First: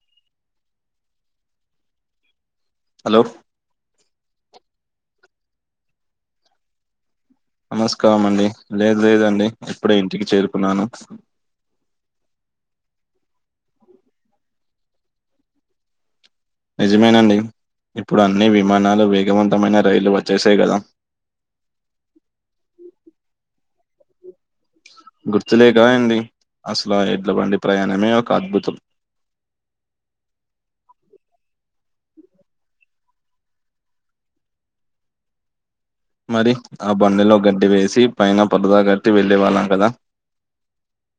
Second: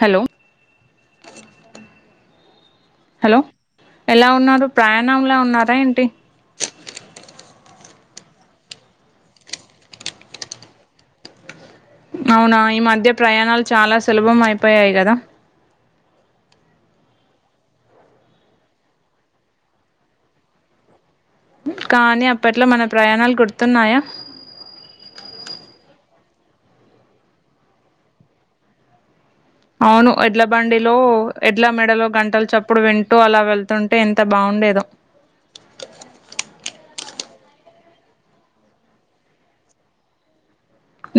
Hello hello ఎలా వు న్నారు ప్రయాణంలా ఉన్నారా ఏంటి నమస్కారం అండి లేదు లేదండి ఇప్పుడే ఇంటికి చేరుకున్నాను అవునా ఈ మధ్య ప్రయాణాలు చాలా సులభం అయిపోయాయి కదా నిజమేనండి ఇప్పుడు అన్ని విమానాలు వేగవంతమైన రైళ్లు వచ్చేసాయి కదా కానీ అప్పట్లో మన ప్రయాణాలు గుర్తున్నాయా గుర్తులే కదండీ అసలు ఆ ఎడ్ల బండి ప్రయాణమే ఒక అద్భుతం అవును ఎడ్ల బండిలో ఎడ్ ఇలా మెడలో గంటలు చప్పుడు వింటూ అలా వెళ్తుంటే ఎంత బాగుండేదో మరి ఆ బండిలో గడ్డి వేసి పైన పరదా కట్టి వెళ్ళే వాళ్ళం కదా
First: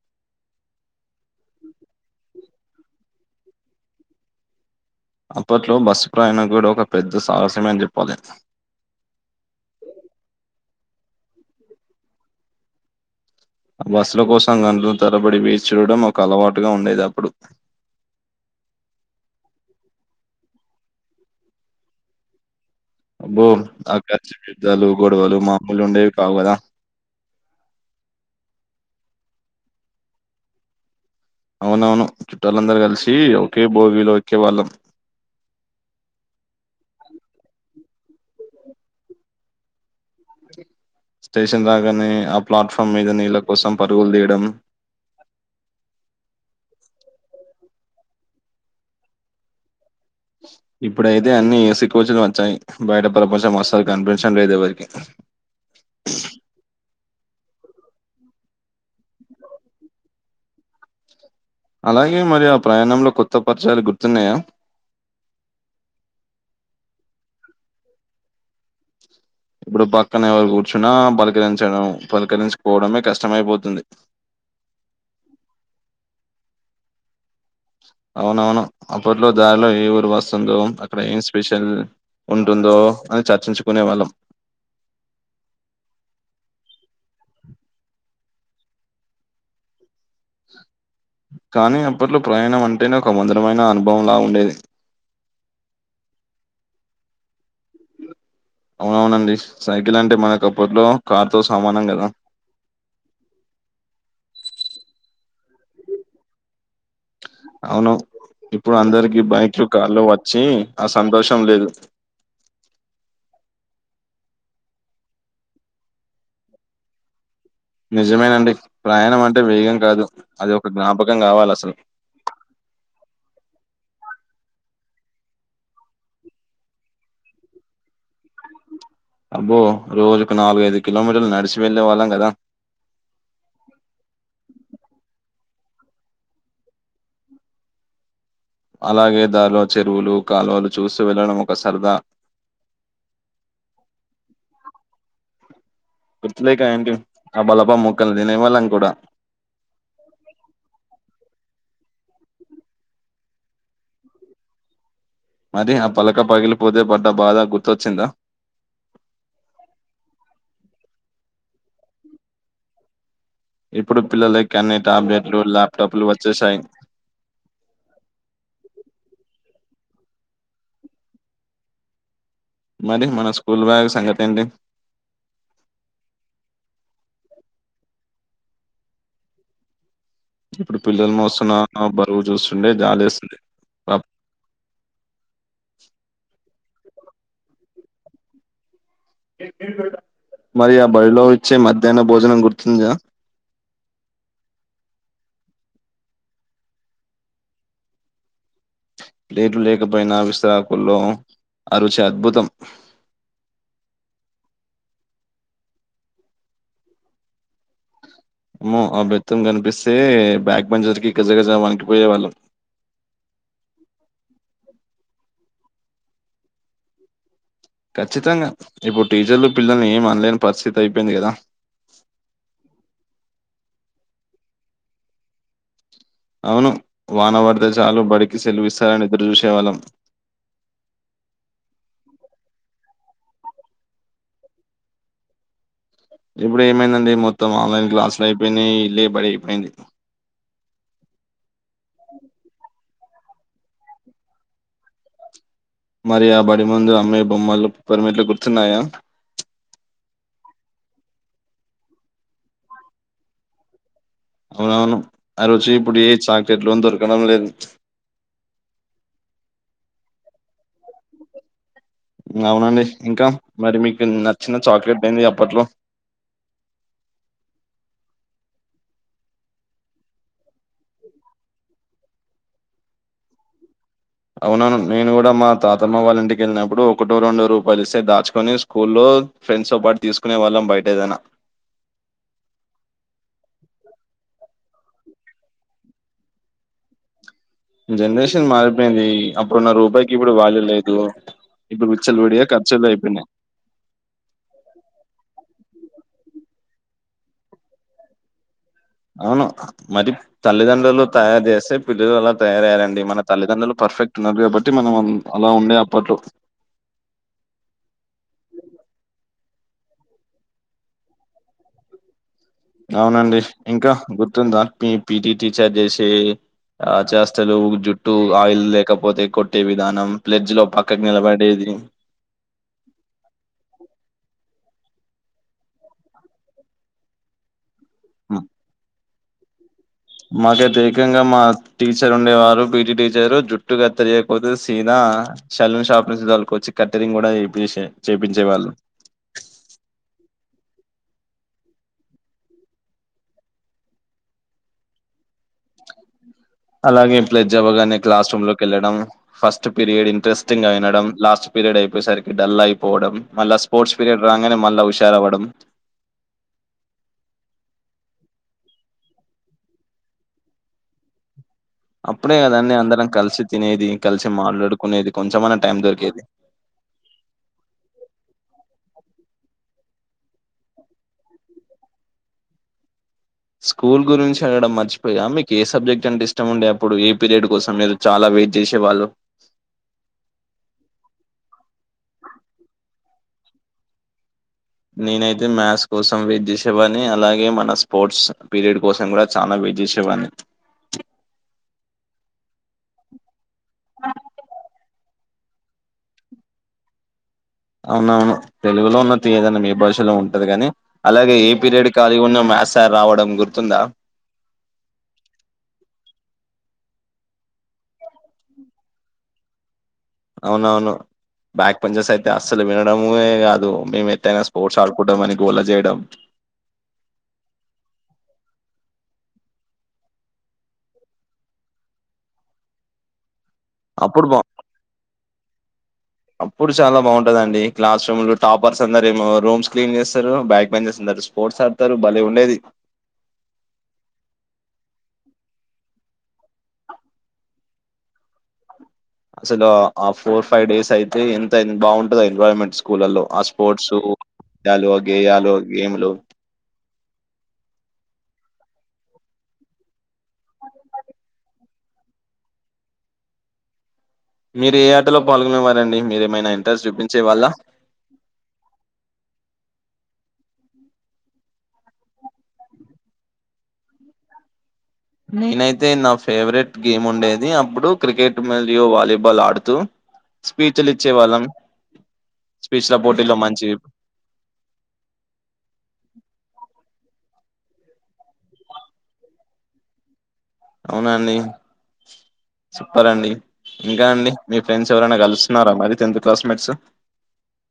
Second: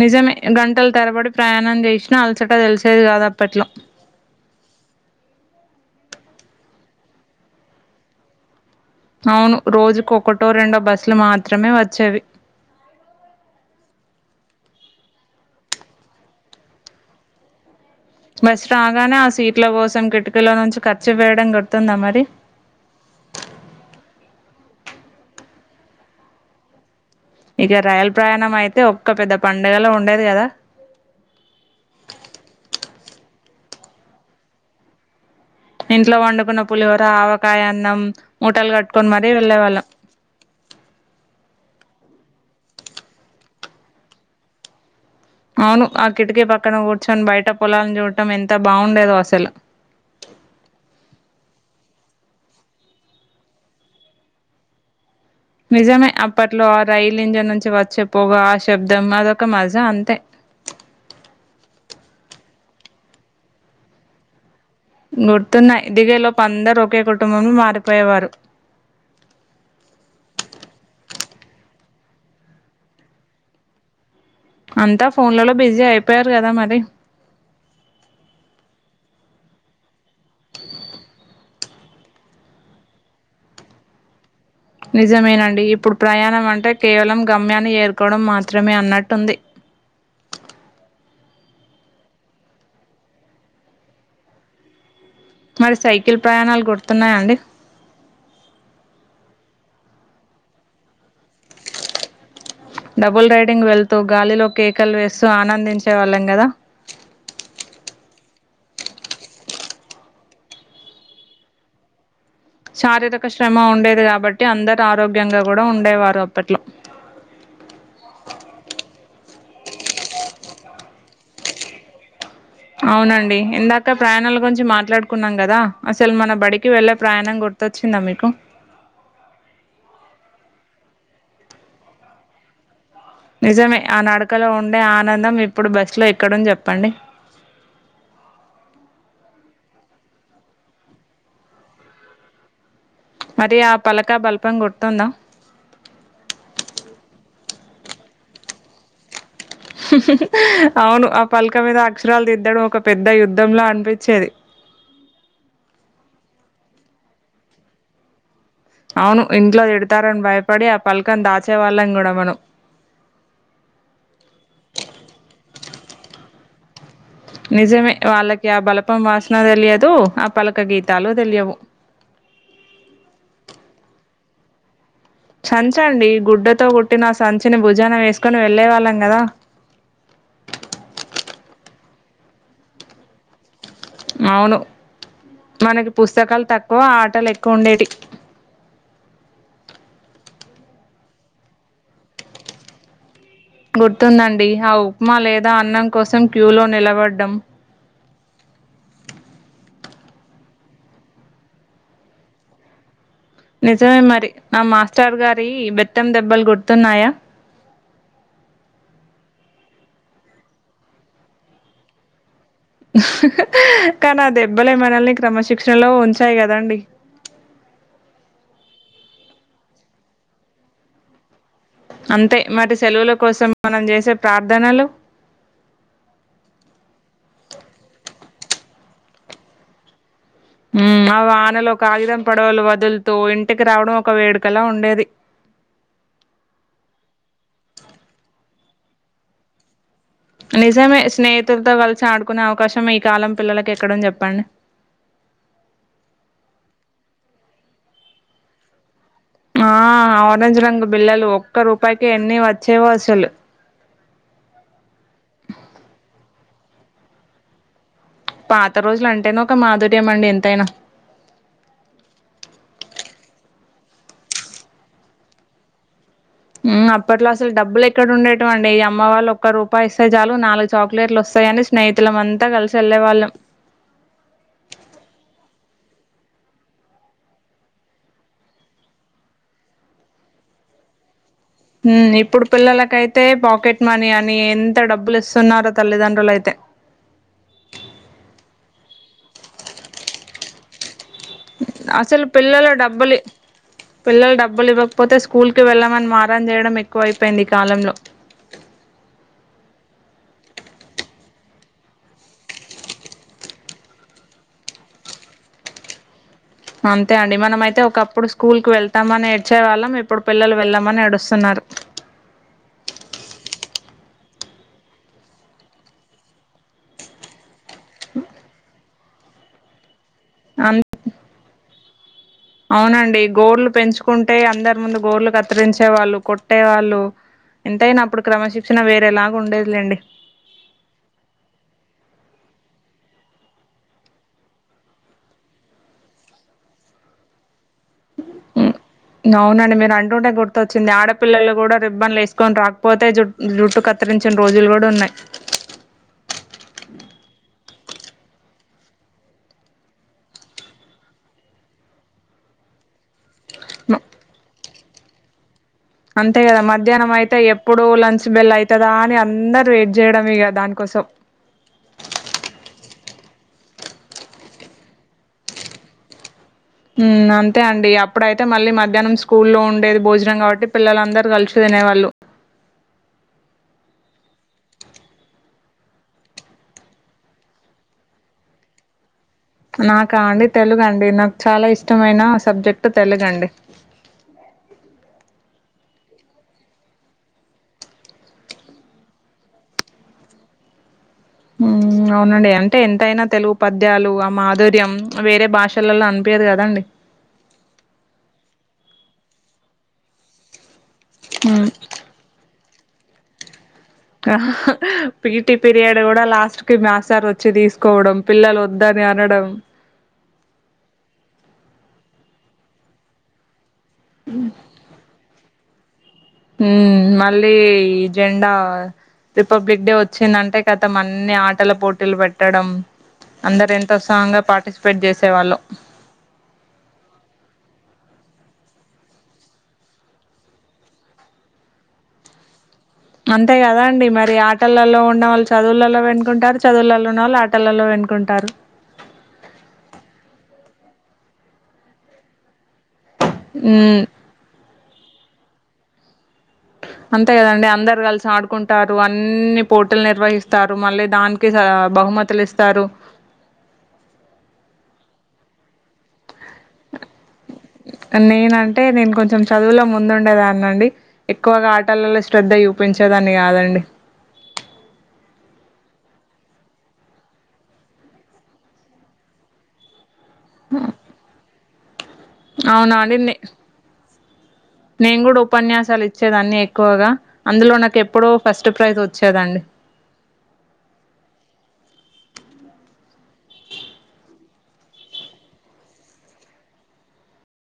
నిజమే గంటలు తెరబడి ప్రయాణం చేసినా అలసట తెలిసేది కాదు అప్పట్లో అప్పట్లో బస్సు ప్రయాణం కూడా ఒక పెద్ద సాహసమే అని చెప్పాలి అవును రోజుకు ఒకటో రెండో బస్సులు మాత్రమే వచ్చేవి ఆ బస్సుల కోసం గంటలు తరబడి వేచి చూడడం ఒక అలవాటుగా ఉండేది అప్పుడు బస్ రాగానే ఆ సీట్ల కోసం కిటికీలో నుంచి కర్చిప్ వేయడం గుర్తుందా మరి అబ్బో ఆకా పెద్దాలు గొడవలు మామూలు ఉండేవి కావు కదా ఇక రయల్ ప్రయాణం అయితే ఒక్క పెద్ద పండగల ఉండేది కదా అవునవును చుట్టాలందరు కలిసి ఒకే భోగిలో వచ్చేవాళ్ళం ఇంట్లో వండుకున్న పులిహోర ఆవకాయ అన్నం ముటలు కట్టుకొని మరీ వెళ్ళేవాళ్ళం స్టేషన్ రాగానే ఆ ప్లాట్ఫామ్ మీద నీళ్ళ కోసం పరుగులు తీయడం అవును ఆ కిటికీ పక్కన కూర్చొని బయట పొలాలను చూడటం ఎంత బావుండేదో అసలు ఇప్పుడైతే అన్ని ఏసీ కోచలు వచ్చాయి బయట ప్రపంచం అసలు కనిపించడం లేదు ఎవరికి నిజమే అప్పట్లో ఆ రైల్ ఇంజిన్ నుంచి వచ్చే పోగా ఆ శబ్దం అదొక మజ అంతే అలాగే మరి ఆ ప్రయాణంలో కొత్త పరిచయాలు గుర్తున్నాయా గుర్తున్నాయి దిగే లోపు అందరు ఒకే కుటుంబంలో మారిపోయేవారు ఇప్పుడు పక్కన ఎవరు కూర్చున్నా పలకరించడం పలకరించుకోవడమే కష్టమైపోతుంది అంతా ఫోన్లలో బిజీ అయిపోయారు కదా మరి అవునవును అప్పట్లో దారిలో ఏ ఊరు వస్తుందో అక్కడ ఏం స్పెషల్ ఉంటుందో అని చర్చించుకునే వాళ్ళం నిజమేనండి ఇప్పుడు ప్రయాణం అంటే కేవలం గమ్యాన్ని చేరుకోవడం మాత్రమే అన్నట్టుంది కానీ అప్పట్లో ప్రయాణం అంటేనే ఒక మధరమైన అనుభవంలా ఉండేది మరి సైకిల్ ప్రయాణాలు గుర్తున్నాయా అండి అవునవునండి సైకిల్ అంటే మనకు అప్పట్లో కార్ తో సమానం కదా డబుల్ రైడింగ్ వెళ్తూ గాలిలో కేకలు వేస్తూ ఆనందించే వాళ్ళం కదా అవును ఇప్పుడు అందరికి బైక్లు కార్లో వచ్చి ఆ సంతోషం లేదు శారీరక శ్రమ ఉండేది కాబట్టి అందరు ఆరోగ్యంగా కూడా ఉండేవారు అప్పట్లో నిజమేనండి ప్రయాణం అంటే వేగం కాదు అది ఒక జ్ఞాపకం కావాలి అసలు అవునండి ఇందాక ప్రయాణాల గురించి మాట్లాడుకున్నాం కదా అసలు మన బడికి వెళ్ళే ప్రయాణం గుర్తొచ్చిందా మీకు అబ్బో రోజుకు నాలుగు ఐదు కిలోమీటర్లు నడిచి వెళ్ళే వాళ్ళం కదా నిజమే ఆ నడకలో ఉండే ఆనందం ఇప్పుడు బస్లో ఎక్కడ చెప్పండి అలాగే దారిలో చెరువులు కాలువలు చూసి వెళ్ళడం ఒక సరదా మరి ఆ పలక బలపం గుర్తుందా గుర్తులేక ఏంటి ఆ బలపం ముక్కలు తినే వాళ్ళం కూడా ఆవును ఆ ప ఇ మీద అక్షరాలు దిద్దడం ఒక పెద్ద యుద్ధంలా అనిపించేది మరి ఆ పలక పగిలిపోతే పడ్డ బాధ గుర్తొచ్చిందా అవును ఇంట్లో తిడతారని భయపడి ఆ పలకను దాచే వాళ్ళం కూడా మనం ఇప్పుడు పిల్లల కనీ టాబ్లెట్లు ల్యాప్టాప్లు వచ్చేసాయి అప్పం వాసన తెలియదు ఆ పలక గీతాలు తెలియవు మరి మన స్కూల్ బ్యాగ్ సంగతి ఏంటి సంచండి గుడ్డతో కుట్టిన సంచిని భుజానం వేసుకొని వెళ్ళే వాళ్ళం కదా ఇప్పుడు పిల్లలు మోసన్న బరువు చూస్తుండే జాలి వేస్తుంది అవును మనకి పుస్తకాలు తక్ ఆటలు ఎక్కువ ఉండేటి మరి ఆ బడిలో ఇచ్చే మధ్యాహ్న భోజనం గుర్తుందా గుర్తుందండి ఆ ఉప్మా లేదా అన్నం కోసం క్యూ లో నిలబడ్డం ప్లేట్ లేకపోయినా విస్తరాకుల్లో ఆ రుచి అద్భుతం నిజమే మరి ఆ మాస్టర్ గారి బెత్తం దెబ్బలు గుర్తున్నాయా ఏమో ఆ బెత్తం కనిపిస్తే బ్యాక్ బెంచెర్ కి గజగజ వణికి పోయేవాళ్ళం కానీ దెబ్బలే మనల్ని క్రమశిక్షణలో ఉంచాయి కదాండి ఖచ్చితంగా ఇప్పుడు టీచర్లు పిల్లల్ని ఏమి అనలేని పరిస్థితి అయిపోయింది కదా అంతే మరి సెలవుల కోసం మనం చేసే ప్రార్థనలు సెలువు ఇస్తారని ఎదురు చూసే వాళ్ళం హు ఆ వానలో కాగిదం పడవలు వదులుత ఇంటికి రావడం ఒక వేడుకలా ఉండేది ఇప్పుడు ఏమైందండి మొత్తం ఆన్లైన్ క్లాసులు అయిపోయినాయి ఇల్లు బడి అయిపోయింది నిజామే స్నేహి స్నేహితులతో కలిసి ఆడుకునే అవకాశం ఇ కాలం పిల్లలలకు ఎక్కడ ఉంది చెప్పండి మరి ఆ బడి ముందు అమ్మే బొమ్మలు పిప్పర్మెంట్లు గుర్తున్నాయా ఆ ఆరెంజ్ రంగ బిల్లలు ఒక్క రూపాయికి ఎన్ని వచ్చేవో అసలు అవునవును ఆ రుచి ఇప్పుడు ఏ చాక్లెట్లు దొరకడం లేదు పాత రోజులు అంటేనే ఒక మాధుర్యం అండి ఎంతైనా అవునండి ఇంకా మరి మీకు నచ్చిన చాక్లెట్ ఏంది అప్పట్లో అప్పట్లో అసలు డబ్బులు ఎక్కడ ఉండేటం అండి ఈ అమ్మ వాళ్ళు ఒక్క రూపాయి ఇస్తేయి చాలు నాలుగు చాక్లెట్లు వస్తాయని స్నేహితుల అంతా కలిసి వెళ్ళే వాళ్ళం అవునను నేను కూడా మా తాతమ్మ వాళ్ళంటికి వెళ్ళినప్పుడు ఒకటో రెండో రూపాయలు ఇస్తే దాచుకొని స్కూల్లో ఫ్రెండ్స్ తో పాటు తీసుకునే వాళ్ళం బయట ఏదైనా ఇప్పుడు పిల్లలకైతే పాకెట్ మనీ అని ఎంత డబ్బులు ఇస్తున్నారో తల్లిదండ్రులు అయితే జనరేషన్ మారిపోయింది అప్పుడున్న రూపాయికి ఇప్పుడు వాల్య లేదు ఇప్పుడు అసలు విచ్చలవిడిగా పిల్లల ఖర్చులు డబ్బుల అయిపోయినాయి పిల్లలు డబ్బులు ఇవ్వకపోతే స్కూల్ పో కి వెళ్ళమని మారం చేయడం ఎక్కువ అయిపోయింది ఈ కాలంలో అవును మరి తల్లిదండ్రులు తయారు చేస్తే పిల్లలు అలా తయారుయ్యారండి మన తల్లిదండ్రులు పర్ఫెక్ట్ ఉన్నరు కాబట్టి మనం అలా ఉండే అప్పట్లో అంతే అండి మనమ అయితే ఒకప్పుడు స్కూల్ కి వెళ్తామని ఏడ్చే వాళ్ళం ఇప్పుడు పిల్లలు వెళ్ళామని ఏడుస్తున్నారు అవునండి ఇంకా గుర్తుందా పి పీటి టీచర్ చేసే ఆ చేష్టలుజుట్టు ఆయిల్ లేకపోతే కొట్టే విధానం ప్లెడ్జ్ లో అ పక్కకు నిలబడేది అవునండి గోళ్లు పెంచుకుంటే అందరు ఇముందు గోళ్లు కత్తిరించే వాళ్ళు కొట్టే వాళ్ళు ఎంతయినా అప్పుడు మ్, క్రమశిక్షణ వేరేలాగ ఉండేది లెండి మాకైతే ఏకంగా మా టీచర్ ఉండేవారు పిటి టీచర్ జుట్టు కత్తిరియ్యకపోతే సిదా ఆ సెలాన్ షాప్ నుంచి తోలుకొచ్చి కత్తిరింగ్ కూడా చేపిచ్చే హు అవునండి మీరు అంటే గుర్తు వచ్చింది ఆడపిల్లలు కూడా రిబ్బన్లు వేసుకొని రాకపోతే జు జుట్టు కత్తిరించిన రోజులు కూడా ఉన్నాయి అలాగే ఇంప్లైది జవగానే క్లాస్ రూమ్ లోకి వెళ్లడం ఫస్ట్ పీరియడ్ ఇంట్రెస్టింగ్ గా వినడం లాస్ట్ పీరియడ్ అయిపోయేసరికి డల్ అయిపోవడం మల్ల స్పోర్ట్స్ పీరియడ్ రాగానే మల్ల ఊ హుషారవ్వడం అంతే కదా మధ్యాహ్నం అయితే ఎప్పుడు లంచ్ బెల్ అయితదా అని అందరు వెయిట్ చేయడం ఇగ దానికోసం అప్పుడే కదండి అందరం కలిసి తినేది కలిసి మాట్లాడుకునేది కొంచమన్నా టైం దొరికేది హు అంతే అండి అప్పుడయితే మళ్ళీ మధ్యాహ్నం స్కూల్ల్లో ఉండేది భోజనం కాబట్టి పిల్లలందరు కలిసి తినేవాళ్లు స్కూల్ గురించి అడగడం మర్చిపోయా మీకు ఏ సబ్జెక్ట్ అంటే ఇష్టం ఉండే అప్పుడు ఏ పీరియడ్ కోసం మీరు చాలా వెయిట్ చేసేవాళ్ళు నాకా అండి తెలుగు అండి నాకు చాలా ఇష్టమైన సబ్జెక్ట్ తెలుగు అండి నేనైతే మ్యాథ్స్ కోసం వేట్ చేసేవన్ని అలాగే మన స్పోర్ట్స్ పీరియడ్ కోసం కూడా చానా వేట్ చేసేవన్ని అవునండి అంటే ఎంతైనా తెలుగు పద్యాలు ఆ మాధుర్యం వేరే భాషలలో అనిపియ్యదు కదా అండి అవునవును తెలుగులో ఉన్న తీయదనం ఎ భాషలో ఇలా ఉంటది గాని, అలాగే ఏ ఉమ్ పీరియడ్ కాలిగా ఉన్న మ్యాథ్స్ సార్ రావడం గుర్తుందా! పీటి పీరియడ్ కూడా లాస్ట్ కి మ్యాథ్స్ సార్ వచ్చి తీసుకోవడం, పిల్లలు వద్దని అనడం. అవునవును బ్యాక్ బెంచర్స్ అయితే అస్సలు వినడముయే కాదు. మేము ఎట్టైనా స్పోర్ట్స్ ఆడుకుంటామని. గోల చెయడం. హ్మ్ మళ్ళీ జెండా రిపబ్లిక్ డే వచ్చిందంటే కతం, అన్ని ఆటల పోటిలు పెట్టడం. అందరు ఎంతో అప్పుడు ఉత్సహంగా పార్టిస్పేట్ చేస్ సేవాళ్ళు అప్పుడు చాలా బాగుంటది అండి. క్లాస్ రూమ్ లో టాపర్స్ అందరేమో రూమ్స్ క్లీన్ చేస్తరు. బ్యాక్ బెంచర్స్ అందరు స్పోర్ట్స్ ఆడుతరు భలే ఉండేది. అంతే కదా అండి మరి ఆటలలో ఉన్న వాళ్ళు చదువులలో వెనుకుంటారు. చదువులలో ఉన్న వాళ్ళు ఆటలలో వెనుకుంటారు. అసలు ఆ ఫోర్, ఫైవ్ డేస్ అయితే ఎంత బాగుంటది ఎన్వైమెంట్స్ స్కూలల్లో ఆ స్పోర్ట్సు హ్మ్ టాలో గేయాల్ లో గేమ్లు అంతే కదండి అందరు కలిసి ఆడుకుంటారు. అన్ని పోటిల్ నిర్వహిస్తారు. మళ్ళీ దానికి సర బహుమతులు ఇస్తారు. మీరు ఏ ఆటలో పాల్గొనేవారండి మీరేమైనా ఇంట్రెస్ట్ చూపిం నేనంటే నేను కొంచెం చదువులో ము ముందుండేదాన్నండి. ఎక్కువగా ఆటలలో శ్రద్ధ చూపించేదాన్ని కాదండి. నేనైతే నా ఫేవరెట్ గేమ్ ఉండేది, అప్పుడు క్రికెట్ మలియు వాలీబాల్ ఆడుతూ స్పీచ్ లు ఇచ్చే వాళ్ళం అవునా స్పీచ్ల అండి, పోటీలో మంచి నేను కూడా ఉపన్యాసాలు ఇచ్చేది అన్ని ఎక్కువగా అందులో నాకు ఎప్పుడూ ఫస్ట్ ప్రైజ్ వచ్చేదండి. అవున అండి. చెప్పాలండి, ఇంకా అండి మీ ఫ్రెండ్స్ ఎవరైనా కలుస్తున్నారా మరి టెన్త్ క్లాస్మేట్స్?